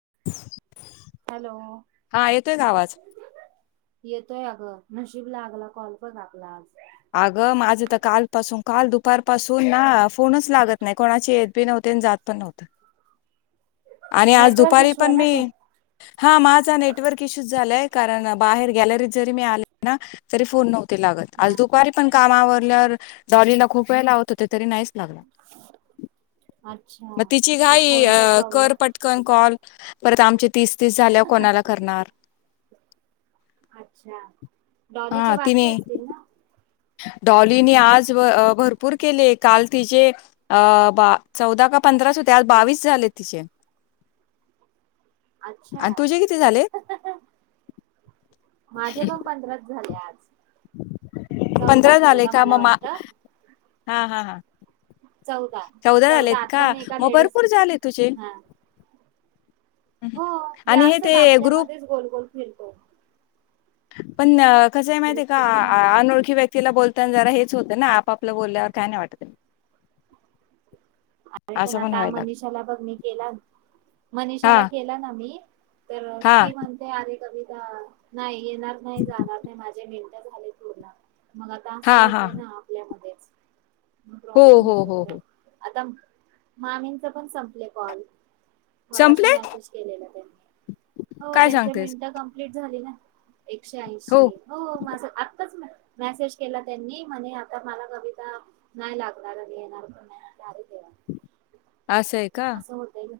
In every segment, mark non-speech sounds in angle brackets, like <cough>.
<inaudible> ह हॅलो हा येतोय का आवाज येतोय आग नशीब लागला कॉल बग आपला. अगं माझं तर कालपसून काल दुपार पासून ना फोनच लागत नाही कोणाचे येत बी नव्हते आणि जात पण नव्हते. आणि आज नेटवर्क दुपारी इश्यू आहे पण ना तो मी हा माझा नेटवर्क इशू झालाय कारण, बाहेर गॅलरीत जरी मी आले ना जरी फोन नव्ह ते लागत आल हा काम आवरल्यावर डॉलीला खूप वेळ लावत होते. तरी नाहीच लागत. मग अच्छा तिची ते घाई अ फोनचा प्रॉब्लेम कर पटकन कॉल परत आमचे तीस तीस झाल्यावर कोणाला करणार. अच्छा डॉलीचे हा तिने बाकी असतील ना डॉलीने आज व अ भरपूर केले काल तिचे अ बा चौदाका पंधराच हुते आज हा बावीस झाले तिचे. अच्छा आणि तुझे किती झाले <unintelligible> माझे पण पंधराच झाले आज ह पंधरा झाले का मला मग मा वाटतं हा हा हा. चौदा झालेत का? आता मी एका मग लेडीज भरपूर झाले तुझे. हा हम्म. हो हे आणि असच ते ग्रुप आपल्यामध्येच गोलगोल फिरतो. पण कसं आहे माहिती आहे का ग्रुपच काय म्हणते आ अनोळखी व्यक्तीला बोलताना जरा हेच होतं ना आपापला बोल्यवर काय नाय वाटत! अरे पण असं आता व्हायला लागलं मनिषाला बघ मी केला हा मनीषाला केला ना मी तर हा ती म्हणते अरे कमी ह नाही येणार नाही जाणार नाही माझे मे मग आता हा असं हा हा. होतंय ना आपल्यामध्ये म हो प्रॉब्लेम हो येतो हो हो परत. आता मामींच पण संपलं कॉल. संपले मगाशी मेसेज केलेला त्यांनी हो काय त्यांच्या सांगतेस मिनटं कंप्लीट झाली ना. एकशे ऐंशी हो माझं आत्ताच मेसेज केला त्यांनी म्हणेज आता मला कविता नाही लागणार येणार पण नाही. <inaudible> असंय का? असं होतय ना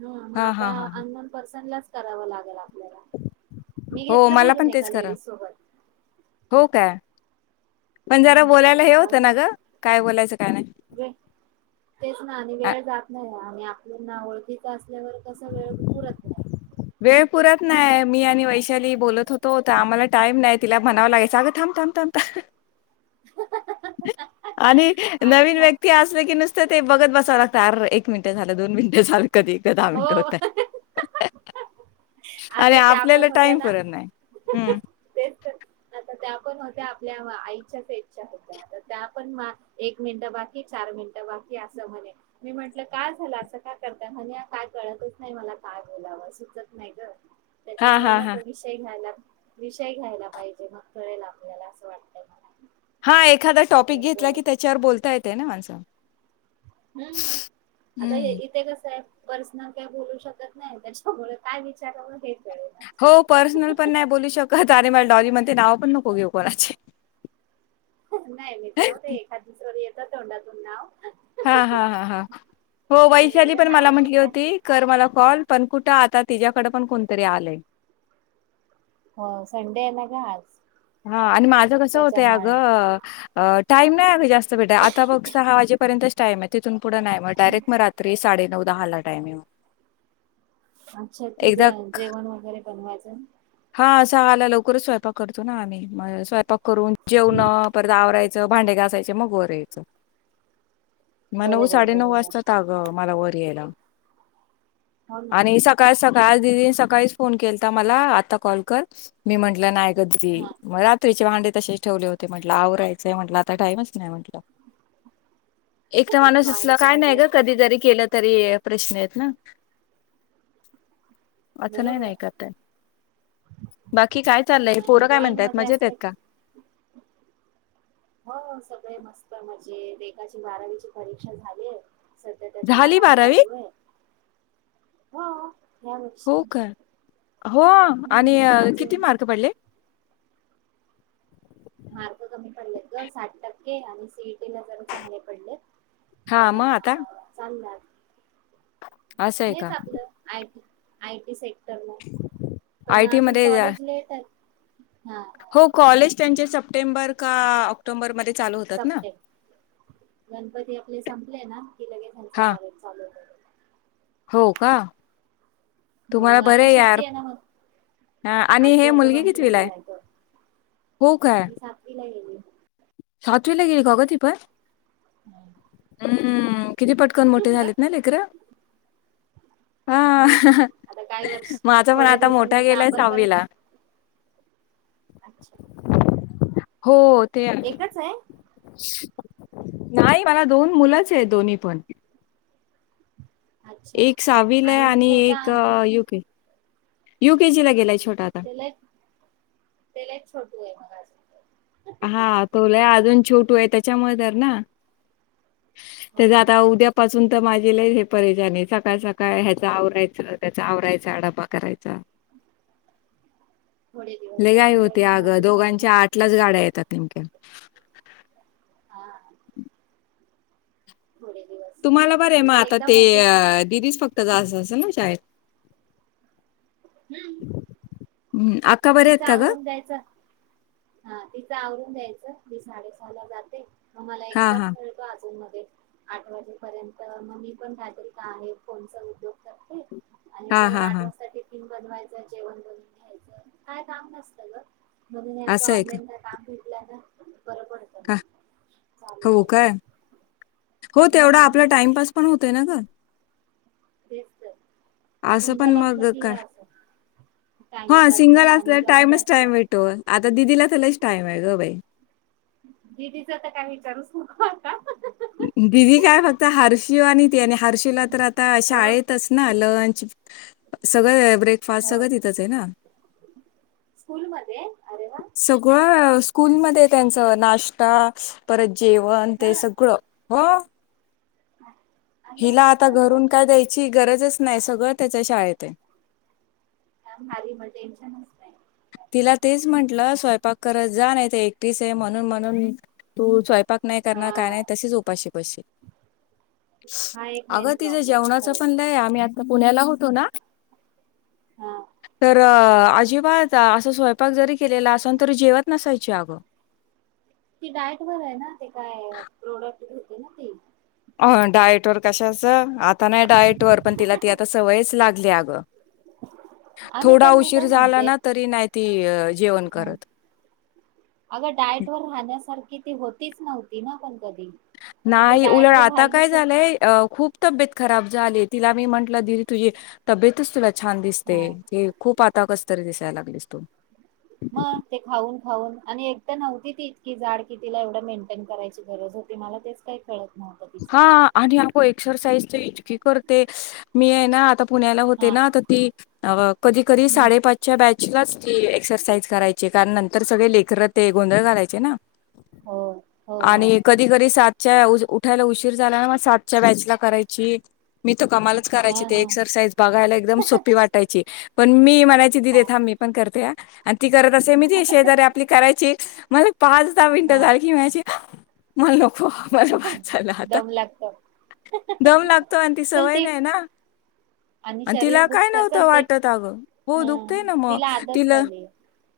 ह मग हा आता हा हा हा. अननोन पर्सन ला च करावं लागेल. आपल्याला मी हो घेतलं मला बोलून पण एका तेच करा, लेडीज सोबत हो काय पण जरा हा बोलायला हे जाऊ होतं ना ग काय बोलायचं काय नाही देत, तेच ना आणि आ, वेळ जात नाही. आणि आपल्याना ओळखी असल्या कसा वेळ पुरत नाही. वेळ पुरत नाही मी आणि वैशाली बोलत होतो, तर आम्हाला टाईम नाही तिला म्हणावं लागायचं अगं थांब थांब थांब! आणि नवीन अच्छा व्यक्ती असले की नु सते बघत बसावं लागत. अर एक मिनट झालं दोन मिनट झा कधी एकदा दहा हो मिनट होतंय. आता त्या पण होत्या ना पुरत नाही हम्म. तेच तर आता त्या पण होत्या आपल्या आईच्या पेटच्या होत्या त्या पण एक मिनिटं बाकी चार मिनिटं बाकी असं म्हणे मी म्हटलं काय झालं असं का करता म्हणे काय कळतच नाही मला काय बोलावं. नाहीग हा त्याच्यामुळे हा ना हा तो विषय घ्यायला विषय घ्यायला पाहिजे मग कळेल आपल्याला असं वाटतय मला! हा त्याच्यावर बोलत ते ना माणस हम्म आता हे इथे कस आहे? पर्सनल काही बोलू शकत नाही त्याच्यामूल काय विचारावं हे कळत हो पर्सनल पण नाही बोलू शकत अरे मला डॉरी म्हणते नाव पण नको घेऊ कोणाचे! नाही मी जाऊ दे एखाद दुसरं हे होतं तोंडातलं नाव हा, हा, हा, हा, हो वैशाली एवढ्या पण मला नावाचं म्हटली काय होती कर मला कॉल, पण कुठं आता तिझ्याकडे पण कोणतरी आलंय. हो संडे आहे ना ग आज. हा आणि माझं कसं होतंय त्याच्यामुळे अगं टाईम नाही आहे कां जास्त भेटत आता बघ सहा वाजेपर्यंतच टाइम आहे. तिथून पुढं नाही, मग डायरेक्ट रात्री साडे नऊ दहाला टाईम आहे मग. अच्छा तुझ एकदा जेवण वगैरे बनवायचं ना हा सहाला लवकरच स्वयंपाक करत ना आम्ही मग स्वयपाक करून जेवणं परत आवराय- च भांडे घासायचे मग वर यायचं. मग नऊ बरोबर साडेनऊ बरोबर वाजता आगं मला वर यायला. हो ना आणि सकाळ सका- काल दिदी सकाळीच फोन केलता मला आत्ता कॉल कर मी म्हटलं नाय. दीदी हा मग रात्रीचे भांडे- तसेच ठेवले होते, म्हटलं आवरायचंय म्हटलं आता टाईमच नाही म्हटलं. एकटं माणूस असल जॉईंट काय नाय फॅमिली ग, असते कधी की जरी केलं तरी प्रश्न आहेत ना. अस नाही बरोबर ना करता येत. बाकी काय चाललंय? नाही पोरं नाही काय जॉईंट म्हणतायेत, मध्ये मजेत आहेत असते का? की हो सगळे मस्त मजेत. एकाची बारावीची परीक्षा झालीये. सध्या त्याचा झाली आराम बारावी चालू आहे. हो. या हो वर्षी. का हो. आणि हम्म किती अजून मार्क पडले? मार्क कमी पडलेत गं साठ टक्के आणि सी ई तिला जरा चांगले पडलेत. हा पण मग आता चांग- असं आहे हेच का आपलं आय टी आय टी सेक्ट- क्टरला, पण आयटी अजून मध्ये कॉलेज लेट आहे. हा हो कॉलेज त्यांचे सप्टेंबर का ऑक्टोबरमध्ये- संपते गणपती आपले संपले ना कि लगेच ह्यांच हा कॉलेज चालू होते. हो का. हो तुम्हाला मग आता बरे यार सुट्टी आहे ना, हा मग आणि हे मुलगी आजी-आजोबां कडे कितवीला आहे? गेलाय तो, हो काय ती सातवीला गेली. सातवीला गेली का ग ती पण? हम्म हम्म. किती पटकन मोठे झालेत न लेकरं? हा मग आता काही वर्ष माझा पण थोड्या दिवसांनी मोठा आता गेलाय आपण परत - सहावीला. अच्छा. हो ते आ एकच आहे नाही मला दोन मुलंच आहे दोन्ही पण अच्छा एक सहावीला आहे मग आणि छोटा एक युके यु केजी ला गेलाय छोटा आता. त्याला एक त्याला एक छोट हा तो लय अजून छोटू आहे त्याच्यामुळे तर ना हो तेज ना आता उद्यापासून तर माझ हे लय परेशानी सकाळ सकाळ ह्याच आवरायच त्याचा आवरायचा डबा करायचा थोडे दिवस लय का घाई मुलं होते एकदा अगं मोठी झाली ना दोघांच्या आठ लाच गाड्या आहेत क हा <inaudible> थोडे दिवस तुम्हाला बरं आहे मग नंतर आता एकदा ते मोठे दिदीच फक्त जात असलं ना शाळेत हम्म हम् अक्का बरे आहेत का ग हा तिथं आवरून द्यायचं मी साडेसहा ला जाते मला एक हां, तास हां. मिळतो अजून मग आठ वाजेपर्यंत मग मी पण कायतरी का आहे फोनचा उपयोग करते आणि हां, परत हां, आठ हां. वाजता टिफिन बनवायच जेवण बनून घ्यायच काय काम नसत ग ऑनलाईन असं आहे काम ना बरं पडतं का मग चालू हो राहते काय हो तेवढा हम्म आपला टाइमपास पण होतय ना गं. तेच तर असं पण सिंगल मग असलं की का हे असं टाइम हा जात सिंगल नाही आणि असल्या जॉईंट टाइमच असलं टाइम भेटो आता दिदीला तर त्या लईच टाइम आहे ग बाई. दिदीचं तर काही करूच नको आता. दिदी काय फक्त हर्षू आणि त्याने हर्षिला तर आता हो शाळेतच ना लंच सगळं ब्रेकफास्ट हो सगळं तिथच आहे ना. स्कूलमध्ये अरे वा सगळं स्कूलमध्ये त्यांच नाश्ता परत जेवण ते हा सगळं. हो. आणि हिला मस्त आता ग घरून काय द्यायची गरजच नाही सगळं त्याच्या शाळेत आहे. का हारी मग टेन्शनच नाही. तिला तेच म्हटलं स्वयंपाक करत जा नाही, तर एकटीस आहे म्हणून म्हणून तू स्वय पाक नाही करणार काय हा नाही तशीच उपाशी बसशील हा एक अग मेन ति प्रॉब्लेम आहे जेवणाच पण खरंच नाही आम्ही आ पुण्याला होतो ना हा तर अजिबात असं स्वयंपाक जरी केलेला असल तरी जेवत नसेल. जागो ती डायट वर आहे ना ते काय प्रोडक्ट घेते ना ती अ डाएट वर कशा असं आता नाही डायट वर पण तिला ती आता सवयच लाग ले आग आणि थोडा पण मी उशीर काय झाला म्हणते ना तरी नाही ती जेवण करत. किती होतीच नव्हती ना पण कधी मग ते नाही डायट उलट वर आता काय राहिलीच झालंय खूप तब्येत खराब झाले तिला मी म्हटलं दिदि तुझी तब्येतच तुला छान दिसते हा ते खूप आता कस तरी दिसायला लागलीस तू. मग ते खाऊन खाऊन आणि एक तर नव्हती ती इतकी जाड कितीला एवढं मेंटेन करायची गरज होती मला तेच काय हा आणि अगो एक्सरसाइज तर इतकी करते. मी आहे ना आता पुण्याला होते हा ना तर ती कधी कधी हम्म साडेपाचच्या बॅचलाच ती एक्सरसाइज करायची कारण न तर सगळ लेकर ते गोंधळ घालायचे ना हो हो हो आणि कधी कधी सात च्या वुज उठ उठायला उशीर झाला ना मग सातच्या बयाचला करायची मी त कमालच हा करायची ते हा एक्सरसाईज बघायला, एकदम सोपी वाटायची. पण मी मा म्हणायचे दिदे हा थांब मी पण करते. आणि ती करत असे मी तिज्या शेजारी आपली करायची. मला पाच दहा मिनट हा झाली की म्हणायची मणलो <inaudible> चला आता दम लागतो दम लागतो आणि ती चल सवय ते नाही, ना आणि शरीर तिला काय दुखत चल नव्हतं ते वाटत अगं हो ह दुखतय ना मग आदत तिला. झाली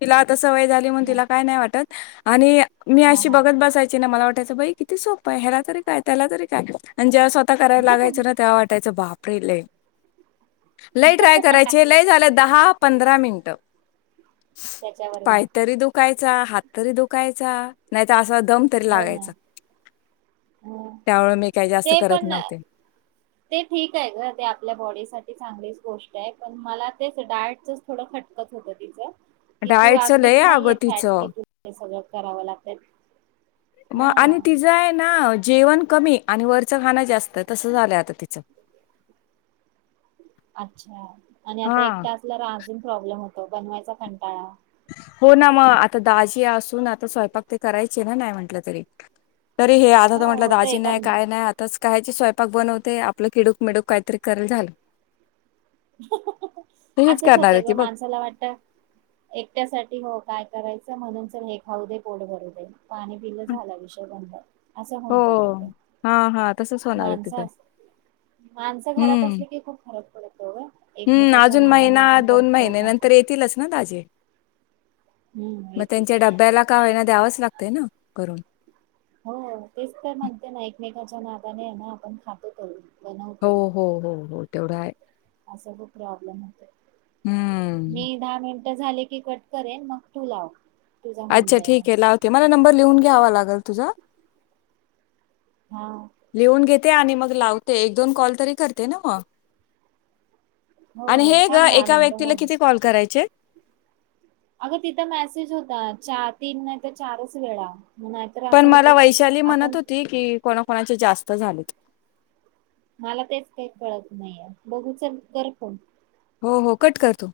तिला आताच सवय झाली म्हणून ह तिला काय नाही वाटत. आणि मी हा अशी हा बघत बसायची ना मला वाट त्याच बाई किती सोप आहे ह्याला तरी काय त्याला तरी काय जे्हा तेव्हा करायला लागयचं ना तेव वाटायचं बाप अडेले लय ट्राय करायचे लय झालं दहा. पंधरा मिनटं. त्याच्यावर नाही काहीतरी दुखाय च्या हात तरी दुकायचा नाही त अस. दम तरी हो ना लागायचा. त्यामुळे मी काही जास्त ते करत पण नव्हते ते ठीक आहे ग ते आपल्या बॉडी साठी चांग गोष्ट आहे पण मला तेच डाएटच थोडं खटकत होतं तिचं. कि तू डाएटच अगदीच लय अगं नाहीये फॅट तिचं कि तू हे सगळं कराव लागत हा मग आणि तिचं आहे ना जेवण कमी आणि वरचं खाणं जास्त आहे, तसं झालंय आता तिचं. अच्छा आणि आता हा एकटा असल्या वर अजून. प्रॉब्लेम होतो बनवायचा कंटाळा. हो ना मग आता दाजी असून, आता स्वयंपाक ते करायचे ना नाही म्हटलं तरी. तरी हे आता तर हो म्हटलं होत दाजी एका नाही काय नाही आताच. <inaudible> स्वयंपाक बनवते आपलं खिडूक मिडूक काहीतरी करेल झालं तशीच असंच करणार आहे होतं ग ती बघ माणसाला वाटत एक त्यासाठीठी हो काय करायचं म्हणून च हे खाऊ दे पोट भरू दे पाणी पिलं झाला विषय बंद असं होऊन हो जात मग हां, हां तसंच होणार आहे तिथं माणसं घरात असली की खूप खरब हम्म अजून महिना दोन करतो महिन खातो नंतर येतीलच ना ताजे हम्म मग येते त्यांच्या डब्याला का होयना द्यावाच लागत ते ना करून हो तेच तर म्हणते <inaudible> एकमेकांच्या नादानेना आपण खातो करू. हो हो हो हो तेवढा आहे. असं खूप प्रॉब्लेम होतो. हं, मी दहा मिन ट झाले की कट करेल, मग तू लाव तुझा होऊन अच्छा जाईन एक ठीक आहे कॉल लावते, मला नंबर लिहून घ्यावा लागल तुझा हा लिहून घेत ते आणि मग लावते, एक दोन कॉल तरी करते ना मग हो आणि हो हे ग थांब दहा एका मिनिटं हो व्यक्तीला हो किती कॉल करायचे? अगं तिथं मेसेज होता चा, तीन नाही तर चारच वेळा. मग नाहीतर पण असं होतंय मला की वैशाली आपण म्हणत होती की कोणाकणाच्या जास् स्त झालेत. मला तेच काही कळत नाहीये, बघू चल कर फोन तू. हो हो कट करतो.